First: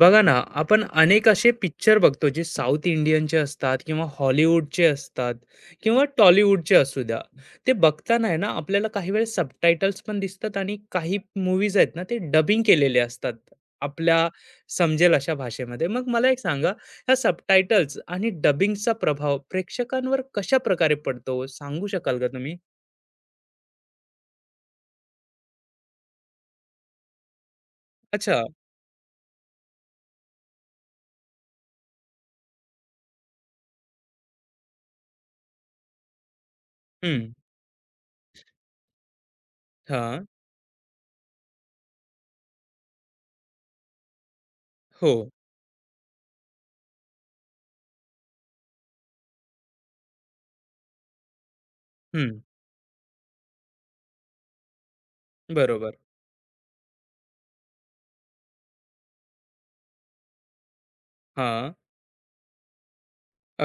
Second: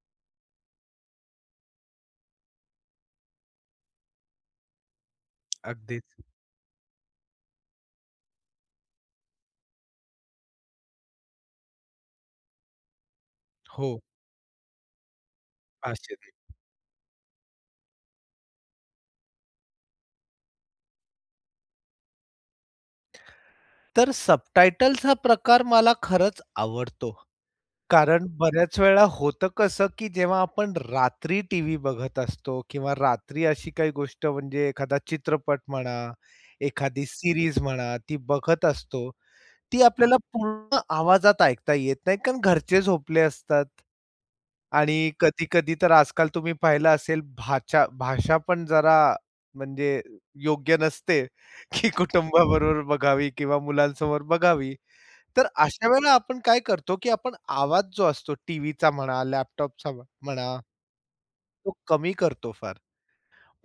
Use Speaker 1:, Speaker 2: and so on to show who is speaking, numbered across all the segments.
Speaker 1: बघा ना, आपण अनेक असे पिक्चर बघतो जे साउथ इंडियनचे असतात किंवा हॉलिवूडचे असतात किंवा
Speaker 2: अगदीच.
Speaker 1: टॉलिवूडचे असू द्या. ते बघताना आहे ना, आपल्याला काही वेळेस सबटायटल्स पण दिसतात आणि काही मूव्हीज आहेत ना, ते डबिंग केलेले असतात.
Speaker 2: हो,
Speaker 1: आपल्या समजेल अशा भाषेमध्ये. मग
Speaker 2: 500
Speaker 1: मला एक सांगा, ह्या सबटायटल्स आणि डबिंगचा प्रभाव प्रेक्षकांवर कशा प्रकारे पडतो, हो? सांगू शकाल का तुम्ही?
Speaker 2: तर सबटायटल्स हा प्रकार मला खरंच आवडतो. कारण
Speaker 1: अच्छा.
Speaker 2: बऱ्याच वेळा होतं कसं, की जेव्हा आपण रात्री टीव्ही बघत असतो किंवा रात्री अशी काही गोष्ट म्हणजे एखादा चित्रपट म्हणा, एखादी
Speaker 1: हं.
Speaker 2: सीरीज म्हणा, ती बघत असतो. ती आपल्याला
Speaker 1: हां.
Speaker 2: पूर्ण आवाजात ऐकता येत नाही, कारण घरचे झोपले असतात. आणि
Speaker 1: हो.
Speaker 2: कधी-कधी तर आजकाल तुम्ही पाहिलं असेल भाषा भाषा पण जरा म्हणजे योग्य नसते, की
Speaker 1: हं.
Speaker 2: कुटुंबाबरोबर बघावी किंवा मुलांसमोर बघावी. तर अशा
Speaker 1: बरोबर.
Speaker 2: वेळेला आपण काय करतो, की आपण आवाज जो असतो टीव्हीचा म्हणा, लॅपटॉपचा म्हणा, तो
Speaker 1: हां.
Speaker 2: कमी करतो फार.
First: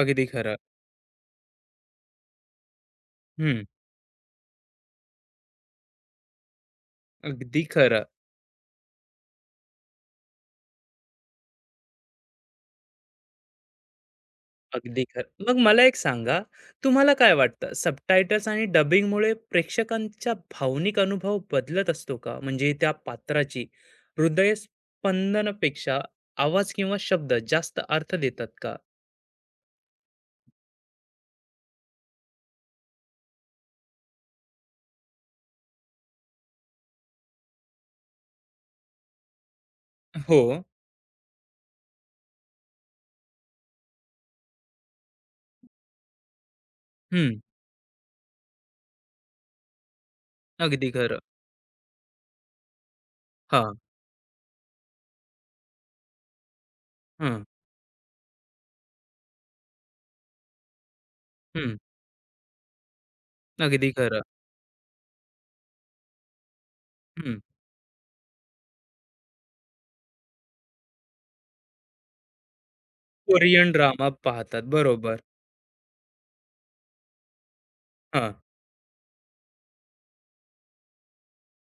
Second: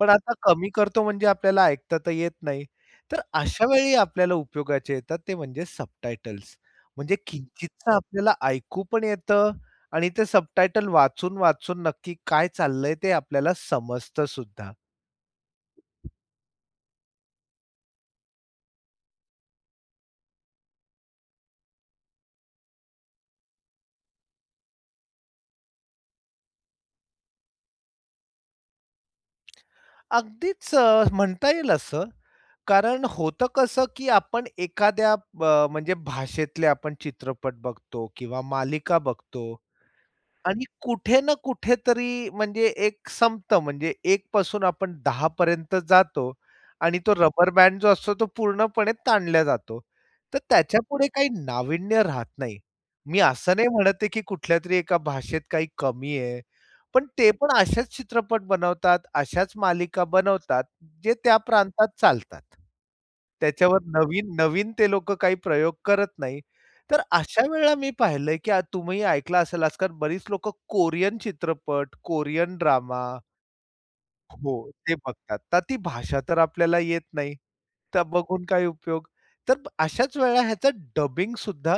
Speaker 2: पण आता
Speaker 1: खरं.
Speaker 2: कमी करतो म्हणजे आपल्याला ऐकता तर येत नाही. तर
Speaker 1: हं.
Speaker 2: अशा वेळी आपल्याला उपयोगाचे येतात ते म्हणजे सबटायटल्स. म्हणजे
Speaker 1: अगदी
Speaker 2: किंचितसं
Speaker 1: खरं.
Speaker 2: आपल्याला ऐकू पण येतं आणि ते सबटायटल वाचून-वाचून नक्की काय चाललंय ते आपल्याला समजतं सुद्धा.
Speaker 1: अगदी खरं. मग मला एक सांगा, तुम्हाला काय वाटतं सबटायटल्स आणि डबिंगमुळे प्रेक्षकांचा भावनिक अनुभव बदलत असतो का? म्हणजे त्या पात्राची हृदयस्पंदनपेक्षा आवाज किंवा शब्द जास्त अर्थ देतात का?
Speaker 2: अगदीच म्हणता येईल असं. कारण होतं कसं, की आपण एखाद्या म्हणजे भाषेतले आपण चित्रपट बघतो किंवा मालिका बघतो.
Speaker 1: हो.
Speaker 2: आणि कुठे ना कुठेतरी म्हणजे एक संपतं म्हणजे 1 पासून आपण 10 पर्यंत जातो आणि तो
Speaker 1: हं,
Speaker 2: रबर बँड जो असतो तो पूर्णपणे ताणला जातो. तर
Speaker 1: अगदी
Speaker 2: त्याच्यापुढे
Speaker 1: खरं.
Speaker 2: काही नाविन्य राहत नाही. मी असं
Speaker 1: हा,
Speaker 2: नाही म्हणत आहे, की कुठल्या तरी एका भाषेत काही कमी आहे. पण ते
Speaker 1: हं,
Speaker 2: पण असेच चित्रपट बनवतात, अशाच मालिका बनवतात, जे त्या
Speaker 1: हं.
Speaker 2: प्रांतात चालतात. त्याच्यावर
Speaker 1: अगदी खरं.
Speaker 2: नवीन-नवीन ते लोकं काही प्रयोग करत नाही. तर
Speaker 1: हं.
Speaker 2: अशा वेळेला मी पाहिलंय, की तुम्ही ऐकलं असेल आजकाल बरीच लोकं कोरियन चित्रपट, कोरियन ड्रामा,
Speaker 1: कोरियन ड्रामा पाहतात.
Speaker 2: हो, ते
Speaker 1: बरोबर.
Speaker 2: बघतात. तर ती भाषा तर आपल्याला येत नाही. तर
Speaker 1: हां,
Speaker 2: बघून काय उपयोग? तर अशाच वेळेला ह्याचं डबिंग सुद्धा,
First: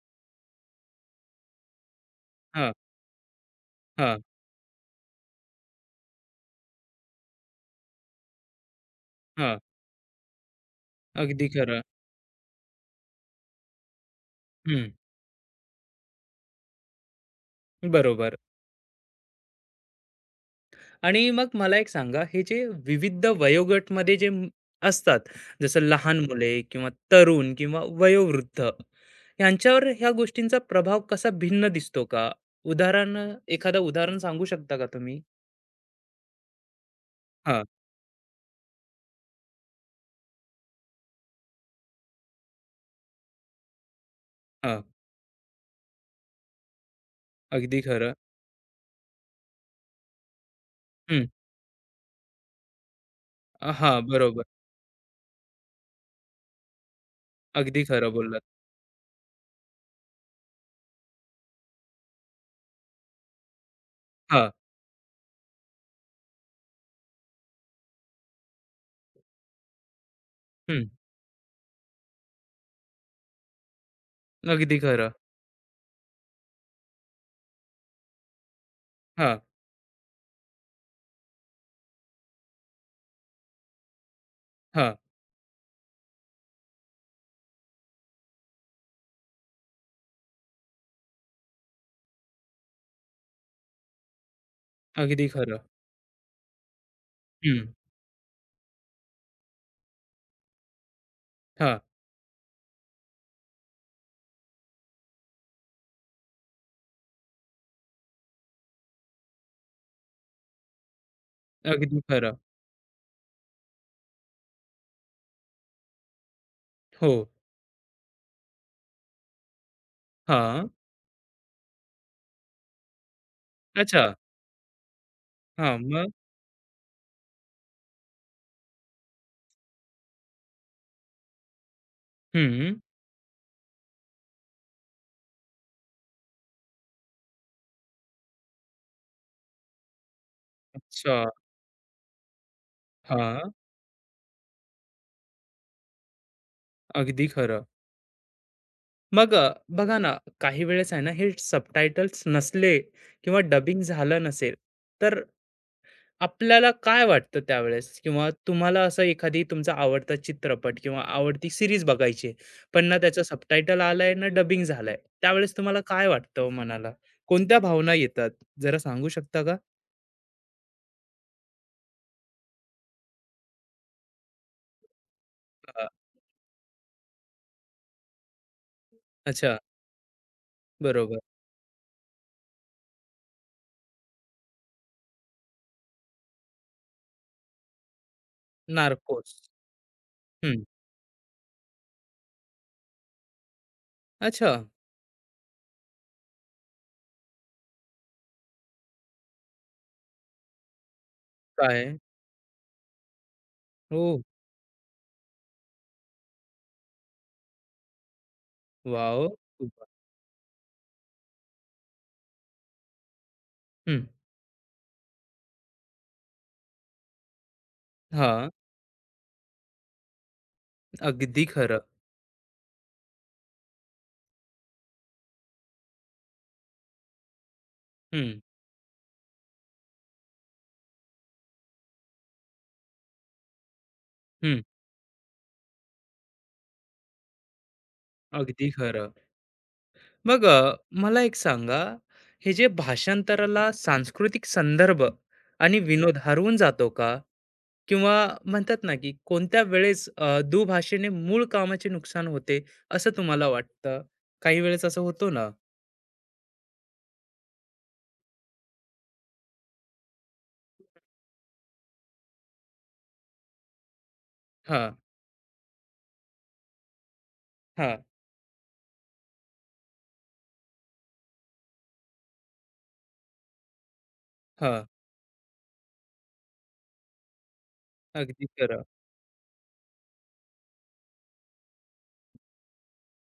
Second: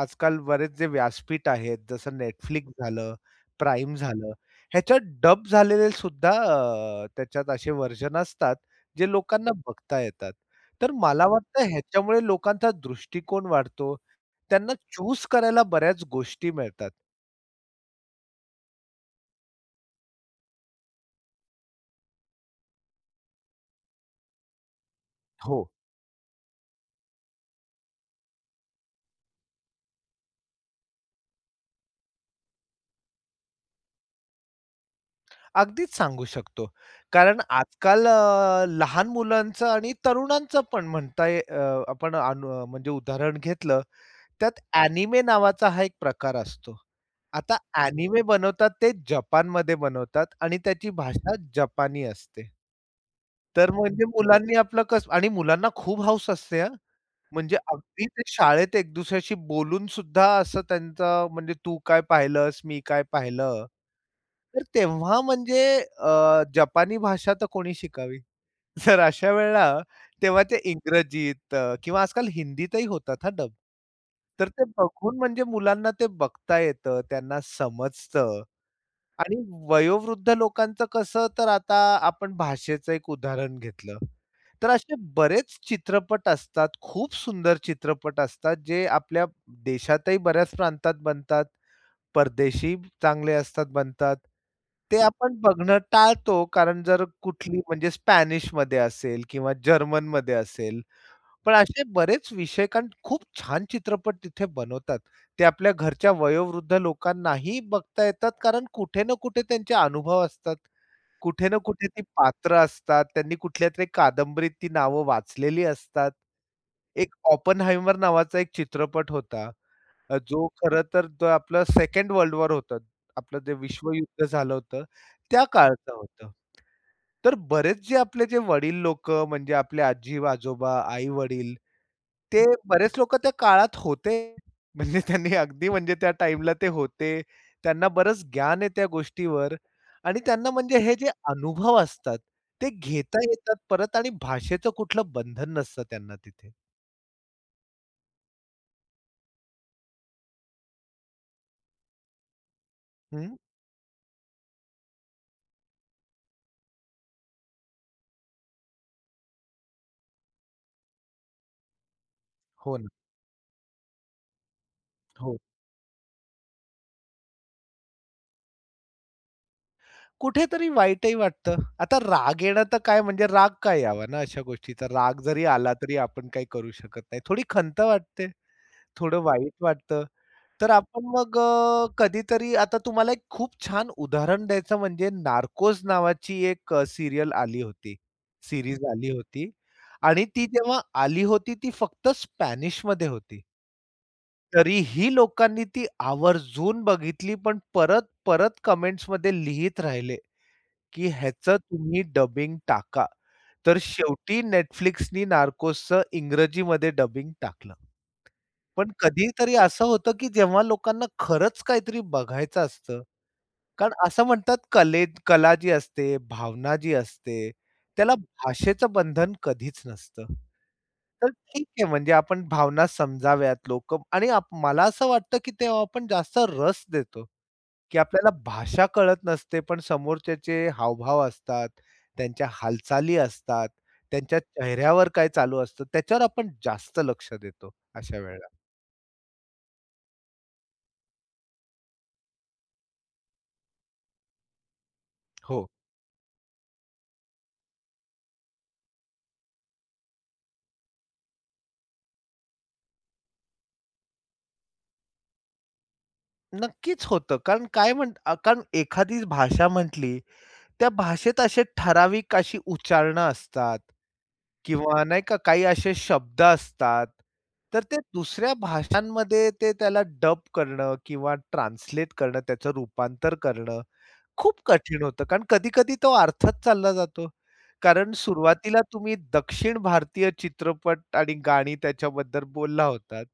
Speaker 2: आजकाल बरेच जे व्यासपीठ आहेत, जसं Netflix
Speaker 1: हां,
Speaker 2: झालं, Prime
Speaker 1: हां,
Speaker 2: झालं, ह्याच्यात डब झालेले सुद्धा त्याच्यात असे व्हर्जन असतात, जे लोकांना
Speaker 1: हां.
Speaker 2: बघता येतात. तर मला
Speaker 1: अगदी
Speaker 2: वाटतं
Speaker 1: खरं.
Speaker 2: ह्याच्यामुळे लोकांचा दृष्टिकोन वाढतो. त्यांना
Speaker 1: हं,
Speaker 2: चूज करायला बऱ्याच गोष्टी मिळतात.
Speaker 1: बरोबर. आणि मग मला एक सांगा, हे जे विविध वयोगटमध्ये जे असतात,
Speaker 2: हो.
Speaker 1: जसं लहान मुले किंवा तरुण किंवा वयोवृद्ध, यांच्यावर ह्या गोष्टींचा प्रभाव कसा भिन्न दिसतो का? उदाहरण एखादं उदाहरण सांगू शकता का तुम्ही?
Speaker 2: अगदीच सांगू शकतो. कारण
Speaker 1: हा,
Speaker 2: आजकाल लहान मुलांचं आणि तरुणांचं पण म्हणता आपण म्हणजे उदाहरण घेतलं, त्यात
Speaker 1: हा,
Speaker 2: एनिमे नावाचा हा एक प्रकार असतो. आता
Speaker 1: अगदी खरं.
Speaker 2: एनिमे बनवतात ते जपानमध्ये बनवतात आणि त्याची
Speaker 1: हं.
Speaker 2: भाषा जपानी असते. तर
Speaker 1: हां,
Speaker 2: म्हणजे
Speaker 1: बरोबर.
Speaker 2: मुलांनी आपलं कसं आणि मुलांना खूप हौस असते हा, म्हणजे
Speaker 1: अगदी
Speaker 2: अगदी
Speaker 1: खरं
Speaker 2: ते
Speaker 1: बोललात.
Speaker 2: शाळेत एक दुसऱ्याशी बोलून सुद्धा असं त्यांचं म्हणजे तू काय पाहिलंस, मी काय पाहिलं
Speaker 1: हां.
Speaker 2: तर तेव्हा जपानी भाषा तर कोणी शिकावी. तर अशा वेळेला तेव्हा ते
Speaker 1: हं.
Speaker 2: इंग्रजीत किंवा आजकाल हिंदीतही होतात हां डब. तर ते
Speaker 1: अगदी खरं.
Speaker 2: बघून म्हणजे मुलांना ते बघता येतं, त्यांना समजतं आणि
Speaker 1: हां,
Speaker 2: वयोवृद्ध लोकांचं कसं तर आता आपण भाषेचं एक उदाहरण घेतलं. तर असे
Speaker 1: हां.
Speaker 2: बरेच चित्रपट असतात, खूप सुंदर चित्रपट असतात, जे आपल्या देशातही बऱ्याच प्रांतात बनतात. परदेशी चांगले असतात बनतात. ते हं.
Speaker 1: अगदी
Speaker 2: आपण
Speaker 1: खरं.
Speaker 2: बघणं टाळतो, कारण जर कुठली
Speaker 1: हं.
Speaker 2: म्हणजे स्पॅनिशमध्ये असेल किंवा जर्मनमध्ये असेल. पण
Speaker 1: हां.
Speaker 2: असे बरेच विषय कारण खूप छान चित्रपट तिथे बनवतात. ते आपल्या घरच्या वयोवृद्ध लोकांनाही बघता येतात, कारण कुठे ना कुठे त्यांचे अनुभव असतात. कुठे ना कुठे
Speaker 1: अगदी
Speaker 2: ती
Speaker 1: खरं.
Speaker 2: पात्र असतात. त्यांनी कुठल्यातरी कादंबरीत ती नावं वाचलेली असतात.
Speaker 1: हो.
Speaker 2: एक "ऑपनहाइमर" नावाचा एक चित्रपट होता. जो
Speaker 1: हां.
Speaker 2: खरं तर तो आपलं सेकंड वर्ल्ड वॉर होतं. आपलं जे
Speaker 1: अच्छा.
Speaker 2: विश्वयुद्ध झालं होतं, त्या
Speaker 1: हां,
Speaker 2: काळचं
Speaker 1: मग?
Speaker 2: होतं. तर बरेच जे आपले जे वडील लोक, म्हणजे आपले आजी-आजोबा, आई-वडील, ते
Speaker 1: हं.
Speaker 2: बरेच लोकं त्या काळात होते. म्हणजे त्यांनी अगदी म्हणजे त्या टाईमला ते होते. त्यांना बरंच ज्ञान आहे त्या गोष्टीवर आणि त्यांना म्हणजे हे जे
Speaker 1: अच्छा.
Speaker 2: अनुभव असतात, ते घेता
Speaker 1: हां.
Speaker 2: येतात परत आणि भाषेचं कुठलं बंधन नसतं त्यांना तिथे.
Speaker 1: अगदी खरं. मग बघा ना, काही वेळेस आहे ना, हे सबटायटल्स नसले
Speaker 2: हं.
Speaker 1: किंवा डबिंग झालं नसेल, तर आपल्याला काय वाटतं त्यावेळेस? किंवा तुम्हाला असं एखादी तुमचा आवडता चित्रपट किंवा आवडती सिरीज बघायची आहे,
Speaker 2: हो
Speaker 1: पण
Speaker 2: ना.
Speaker 1: ना त्याचं सबटायटल आलंय, ना डबिंग झालंय.
Speaker 2: हो.
Speaker 1: त्यावेळेस तुम्हाला काय वाटतं हो मनाला? कोणत्या भावना येतात? जरा सांगू शकता का?
Speaker 2: कुठेतरी वाईटही वाटतं. आता राग येणं तर काय म्हणजे राग काय यावा ना अशा गोष्टीचा. राग जरी आला
Speaker 1: हां.
Speaker 2: तरी आपण काही करू शकत नाही. थोडी खंत वाटते, थोडं वाईट
Speaker 1: अच्छा.
Speaker 2: वाटतं. तर आपण
Speaker 1: बरोबर.
Speaker 2: मग कधीतरी आता तुम्हाला एक खूप छान उदाहरण द्यायचं म्हणजे नार्कोस नावाची एक सीरियल आली होती, सीरीज आली
Speaker 1: नार्कोस.
Speaker 2: होती आणि ती
Speaker 1: हं.
Speaker 2: जेव्हा आली होती ती फक्त स्पॅनिशमध्ये होती.
Speaker 1: अच्छा.
Speaker 2: तरीही लोकांनी ती आवर्जून बघितली पण परत-परत कमेंट्समध्ये लिहीत राहिले. की ह्याचं
Speaker 1: काय?
Speaker 2: तुम्ही डबिंग टाका. तर
Speaker 1: ओह!
Speaker 2: शेवटी Netflixनी नार्कोसचं इंग्रजीमध्ये डबिंग टाकलं. पण
Speaker 1: वॉव!
Speaker 2: कधीतरी असं होतं, की जेव्हा लोकांना खरंच काहीतरी बघायचं असतं. कारण
Speaker 1: हं.
Speaker 2: असं म्हणतात कले कला जी असते, भावना जी असते, त्याला
Speaker 1: हां.
Speaker 2: भाषेचं बंधन कधीच नसतं. तर
Speaker 1: अगदी
Speaker 2: ठीक आहे
Speaker 1: खरं.
Speaker 2: म्हणजे आपण भावना समजाव्यात लोकं आणि मला असं वाटतं, की तेव्हा आपण जास्त रस देतो, की आपल्याला
Speaker 1: हं.
Speaker 2: भाषा कळत नसते, पण समोरच्याचे हावभाव असतात. त्यांच्या हालचाली असतात, त्यांच्या
Speaker 1: हं,
Speaker 2: चेहऱ्यावर काय चालू असतं, त्याच्यावर आपण जास्त लक्ष देतो अशा वेळेला.
Speaker 1: अगदी खरं. मग मला एक सांगा, हे जे भाषांतराला सांस्कृतिक संदर्भ
Speaker 2: हो.
Speaker 1: आणि विनोद हरवून जातो का? किंवा म्हणतात ना, की कोणत्या वेळेस दुभाषेने मूळ कामाचे नुकसान होते, असं तुम्हाला वाटतं? काही वेळेस असं होतो ना.
Speaker 2: नक्कीच होतं. कारण कारण एखादी भाषा म्हटली, त्या भाषेत असे ठराविक अशी उच्चारणं असतात
Speaker 1: हां,
Speaker 2: किंवा नाही का काही असे शब्द असतात. तर
Speaker 1: हां,
Speaker 2: ते दुसऱ्या भाषांमध्ये ते त्याला डब करणं किंवा ट्रान्सलेट करणं, त्याचं रूपांतर करणं खूप
Speaker 1: हां.
Speaker 2: कठीण होतं, कारण कधी-कधी तो अर्थच चालला जातो. कारण
Speaker 1: अगदी
Speaker 2: सुरुवातीला
Speaker 1: खरं.
Speaker 2: तुम्ही दक्षिण भारतीय चित्रपट आणि गाणी त्याच्याबद्दल बोलला होतात.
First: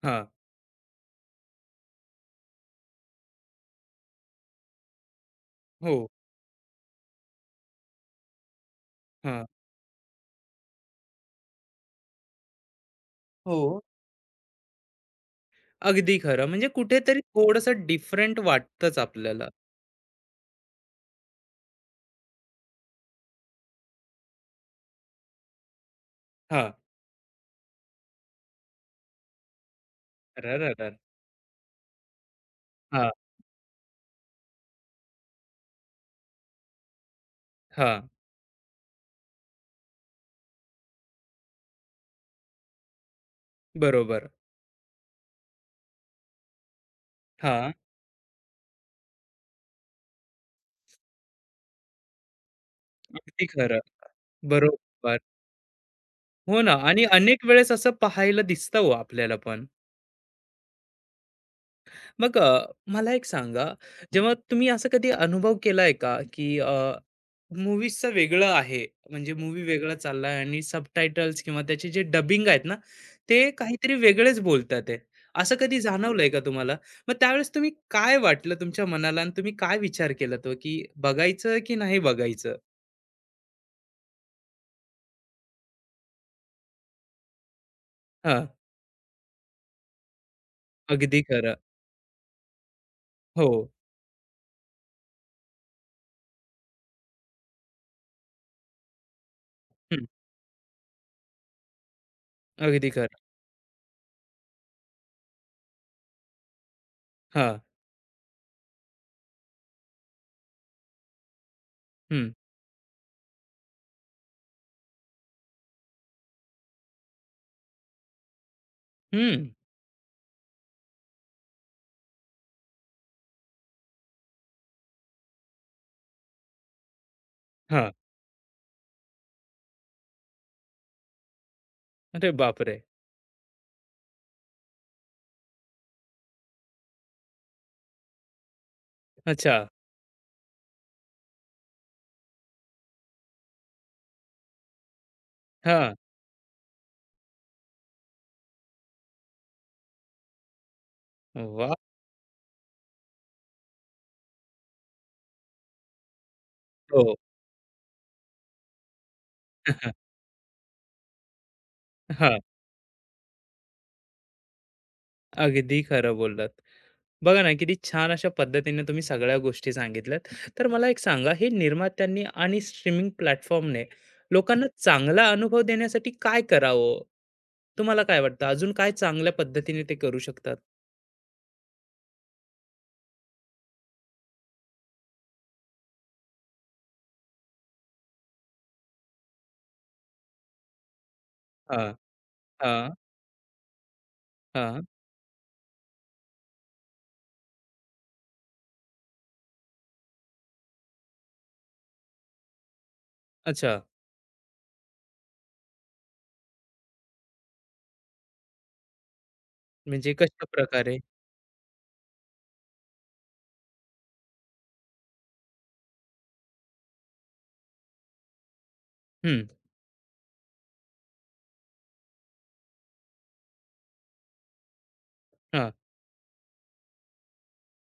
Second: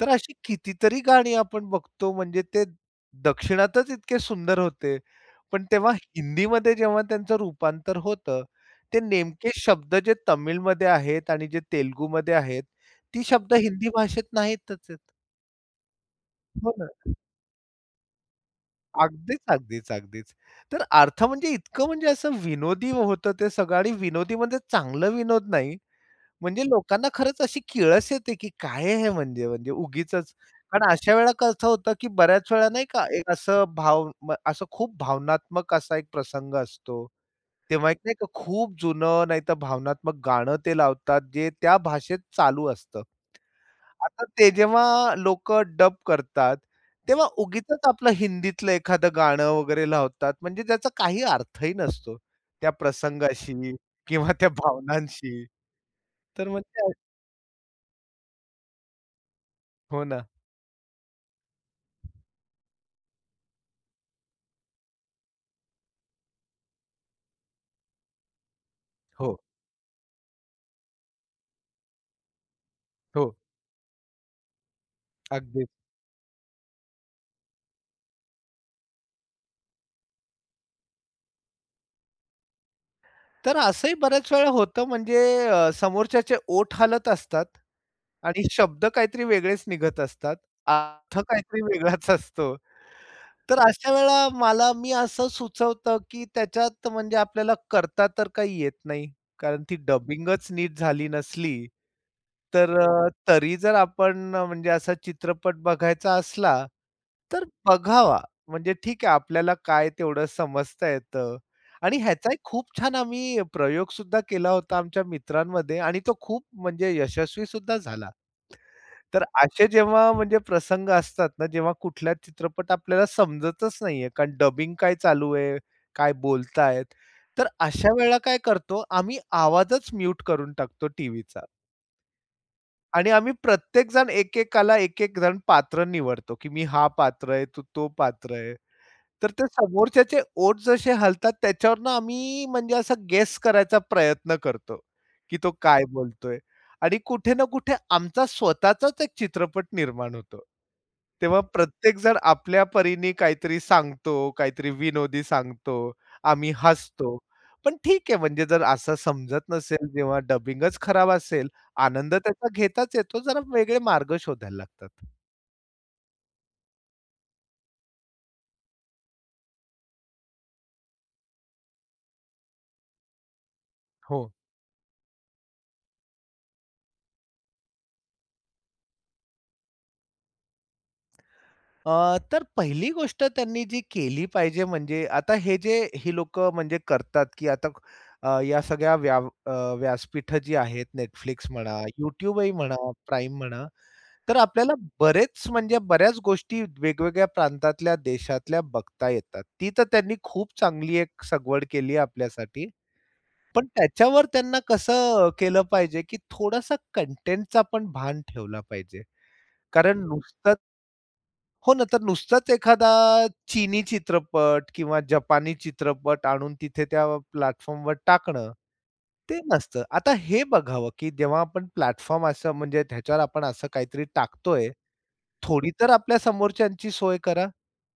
Speaker 2: तर
Speaker 1: हां,
Speaker 2: अशी कितीतरी गाणी आपण बघतो म्हणजे ते दक्षिणातच इतके सुंदर होते. पण तेव्हा
Speaker 1: हो,
Speaker 2: हिंदीमध्ये जेव्हा त्यांचं रूपांतर होतं, ते
Speaker 1: हां.
Speaker 2: नेमके शब्द जे तमिळमध्ये आहेत आणि जे तेलुगूमध्ये आहेत, ती शब्द
Speaker 1: हो,
Speaker 2: हिंदी भाषेत नाहीतच आहेत.
Speaker 1: अगदी खरं. म्हणजे
Speaker 2: हो ना.
Speaker 1: कुठेतरी थोडंसं डिफरंट वाटतंच
Speaker 2: अगदीच,
Speaker 1: आपल्याला.
Speaker 2: अगदीच, अगदीच. तर अर्थ म्हणजे इतकं म्हणजे असं विनोदी होतं ते सगळं आणि विनोदी म्हणजे चांगलं विनोद नाही. म्हणजे
Speaker 1: हां.
Speaker 2: लोकांना खरंच अशी किळस येते, की काय आहे हे म्हणजे म्हणजे उगीचच. कारण
Speaker 1: अरररर!
Speaker 2: अशा वेळेला कसं होतं, की बऱ्याच वेळा नाही का
Speaker 1: हां,
Speaker 2: एक असं भाव म असं खूप भावनात्मक असा एक प्रसंग असतो. तेव्हा एक
Speaker 1: हां.
Speaker 2: नाही का खूप जुनं नाहीतर भावनात्मक गाणं ते लावतात, जे त्या भाषेत चालू असतं. आता
Speaker 1: बरोबर.
Speaker 2: ते जेव्हा लोकं डब करतात, तेव्हा
Speaker 1: हां,
Speaker 2: उगीचच आपलं हिंदीतलं एखादं गाणं वगैरे लावतात, म्हणजे त्याचा काही अर्थही नसतो. त्या
Speaker 1: अगदी
Speaker 2: प्रसंगाशी
Speaker 1: खरं.
Speaker 2: किंवा त्या
Speaker 1: बरोबर.
Speaker 2: भावनांशी. तर
Speaker 1: हो ना
Speaker 2: म्हणजे
Speaker 1: आणि अनेक वेळेस असं पाहायला दिसतं हो आपल्याला पण.
Speaker 2: हो ना.
Speaker 1: मग मला एक सांगा, जेव्हा तुम्ही असा कधी अनुभव केलाय का, की मूव्हीजचं वेगळं आहे, म्हणजे
Speaker 2: हो,
Speaker 1: मूव्ही वेगळा चाललाय आणि सबटायटल्स किंवा त्याचे जे डबिंग आहेत ना,
Speaker 2: हो.
Speaker 1: ते काहीतरी वेगळेच बोलतात आहे. असं
Speaker 2: अगदी.
Speaker 1: कधी जाणवलंय का तुम्हाला? मग त्यावेळेस तुम्ही काय वाटलं तुमच्या मनाला आणि तुम्ही काय विचार केला तो, की बघायचं की नाही बघायचं?
Speaker 2: तर असंही बऱ्याच वेळा होतं म्हणजे समोरच्याचे ओठ हालत असतात आणि
Speaker 1: हां,
Speaker 2: शब्द काहीतरी वेगळेच निघत असतात. अर्थ
Speaker 1: अगदी खरं.
Speaker 2: काहीतरी वेगळाच असतो.
Speaker 1: हो.
Speaker 2: तर अशा वेळेला मी असं सुचवतं, की त्याच्यात म्हणजे आपल्याला करता तर काही येत नाही. कारण ती
Speaker 1: हं,
Speaker 2: डबिंगच नीट झाली नसली, तर
Speaker 1: अगदी खरं.
Speaker 2: तरी जर आपण म्हणजे असा चित्रपट बघायचा असला, तर
Speaker 1: हां.
Speaker 2: बघावा. म्हणजे ठीक आहे आपल्याला काय तेवढं समजता येतं. आणि
Speaker 1: हं,
Speaker 2: ह्याचा एक खूप छान आम्ही प्रयोग सुद्धा केला होता आमच्या मित्रांमध्ये आणि तो खूप म्हणजे यशस्वी सुद्धा झाला. तर
Speaker 1: हं.
Speaker 2: असे जेव्हा म्हणजे प्रसंग असतात ना, जेव्हा कुठला चित्रपट आपल्याला समजतच नाहीये, कारण डबिंग काय चालू आहे, काय बोलतायत. तर
Speaker 1: हां.
Speaker 2: अशा वेळेला काय करतो, आम्ही आवाजच म्यूट करून टाकतो टीव्हीचा
Speaker 1: अरे बापरे!
Speaker 2: आणि आम्ही प्रत्येकजण एकेकाला एक-एक जण पात्र निवडतो, की मी हा पात्र आहे, तू तो पात्र आहे. तर ते
Speaker 1: अच्छा.
Speaker 2: समोरच्याचे ओठ जसे हलतात त्याच्यावरनं आम्ही म्हणजे असा गेस करायचा प्रयत्न करतो, की तो काय
Speaker 1: हां.
Speaker 2: बोलतोय? आणि कुठे ना कुठे आमचा स्वतःचाच एक चित्रपट निर्माण होतो. तेव्हा
Speaker 1: वाह!
Speaker 2: प्रत्येकजण आपल्या परीने काहीतरी सांगतो, काहीतरी विनोदी सांगतो, आम्ही
Speaker 1: हो.
Speaker 2: हसतो. पण ठीक आहे म्हणजे जर असं समजत नसेल जेव्हा डबिंगच खराब असेल, आनंद
Speaker 1: हां.
Speaker 2: त्याचा घेताच येतो. जरा वेगळे मार्ग शोधायला लागतात.
Speaker 1: अगदी खरं बोललात. बघा ना, किती छान अशा पद्धतीने तुम्ही सगळ्या गोष्टी सांगितल्यात. तर मला एक सांगा, हे निर्मात्यांनी आणि स्ट्रीमिंग प्लॅटफॉर्मने
Speaker 2: हो.
Speaker 1: लोकांना चांगला अनुभव देण्यासाठी काय करावं? तुम्हाला काय वाटतं? अजून काय चांगल्या पद्धतीने ते करू शकतात?
Speaker 2: तर पहिली गोष्ट त्यांनी जी केली पाहिजे म्हणजे आता हे जे ही लोकं म्हणजे करतात, की आता या सगळ्या व्यासपीठं जी आहेत Netflix म्हणा,
Speaker 1: हां,
Speaker 2: YouTubeही म्हणा,
Speaker 1: हां,
Speaker 2: Prime म्हणा, तर आपल्याला
Speaker 1: हां.
Speaker 2: बरेच म्हणजे बऱ्याच गोष्टी वेगवेगळ्या प्रांतातल्या, देशातल्या बघता येतात. ती तर त्यांनी खूप चांगली एक सगवड केली आहे आपल्यासाठी. पण
Speaker 1: अच्छा.
Speaker 2: त्याच्यावर त्यांना कसं केलं पाहिजे, की थोडासा कंटेंटचा पण भान ठेवला पाहिजे. कारण
Speaker 1: म्हणजे
Speaker 2: नुसतंच
Speaker 1: कशाप्रकारे?
Speaker 2: हो ना, तर नुसताच एखादा चीनी चित्रपट किंवा जपानी चित्रपट आणून तिथे त्या प्लॅटफॉर्मवर टाकणं, ते
Speaker 1: हं.
Speaker 2: नसतं. आता हे बघावं, की जेव्हा आपण प्लॅटफॉर्म असं म्हणजे त्याच्यावर आपण असं काहीतरी टाकतोय, थोडी
Speaker 1: हां.
Speaker 2: तर आपल्या समोरच्यांची सोय करा.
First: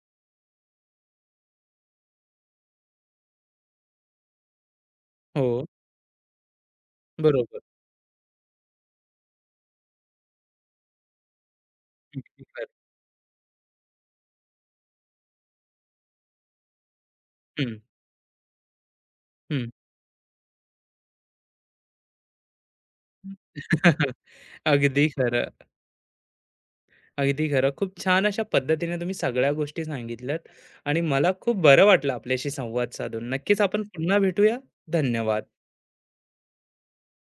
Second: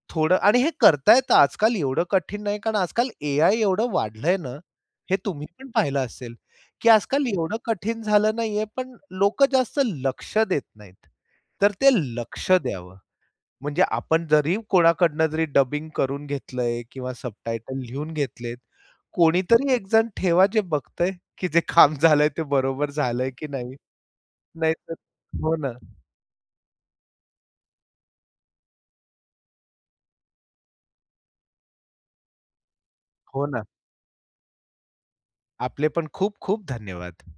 Speaker 2: थोडं आणि हे करता येतं आजकाल एवढं कठीण नाही, कारण आजकाल एआय एवढं वाढलंय ना, हे तुम्ही
Speaker 1: हो.
Speaker 2: पण पाहिलं असेल, की आजकाल एवढं
Speaker 1: बरोबर.
Speaker 2: कठीण झालं नाहीये, पण लोक जास्त लक्ष देत नाहीत. तर ते
Speaker 1: अगदी
Speaker 2: लक्ष
Speaker 1: खरं.
Speaker 2: द्यावं. म्हणजे आपण जरी कोणाकडनं जरी डबिंग करून घेतलंय किंवा
Speaker 1: हं,
Speaker 2: सबटायटल लिहून घेतलेत,
Speaker 1: हं.
Speaker 2: कोणीतरी एक जण ठेवा जे बघतंय, की जे काम झालंय ते बरोबर झालंय की नाही. नाहीतर
Speaker 1: अगदी खरं.
Speaker 2: हो ना,
Speaker 1: अगदी खरं. खूप छान अशा पद्धतीने तुम्ही सगळ्या गोष्टी सांगितल्यात आणि मला खूप बरं वाटलं आपल्याशी संवाद साधून.
Speaker 2: हो
Speaker 1: नक्कीच
Speaker 2: ना.
Speaker 1: आपण पुन्हा भेटूया. धन्यवाद.
Speaker 2: आपले पण खूप खूप धन्यवाद.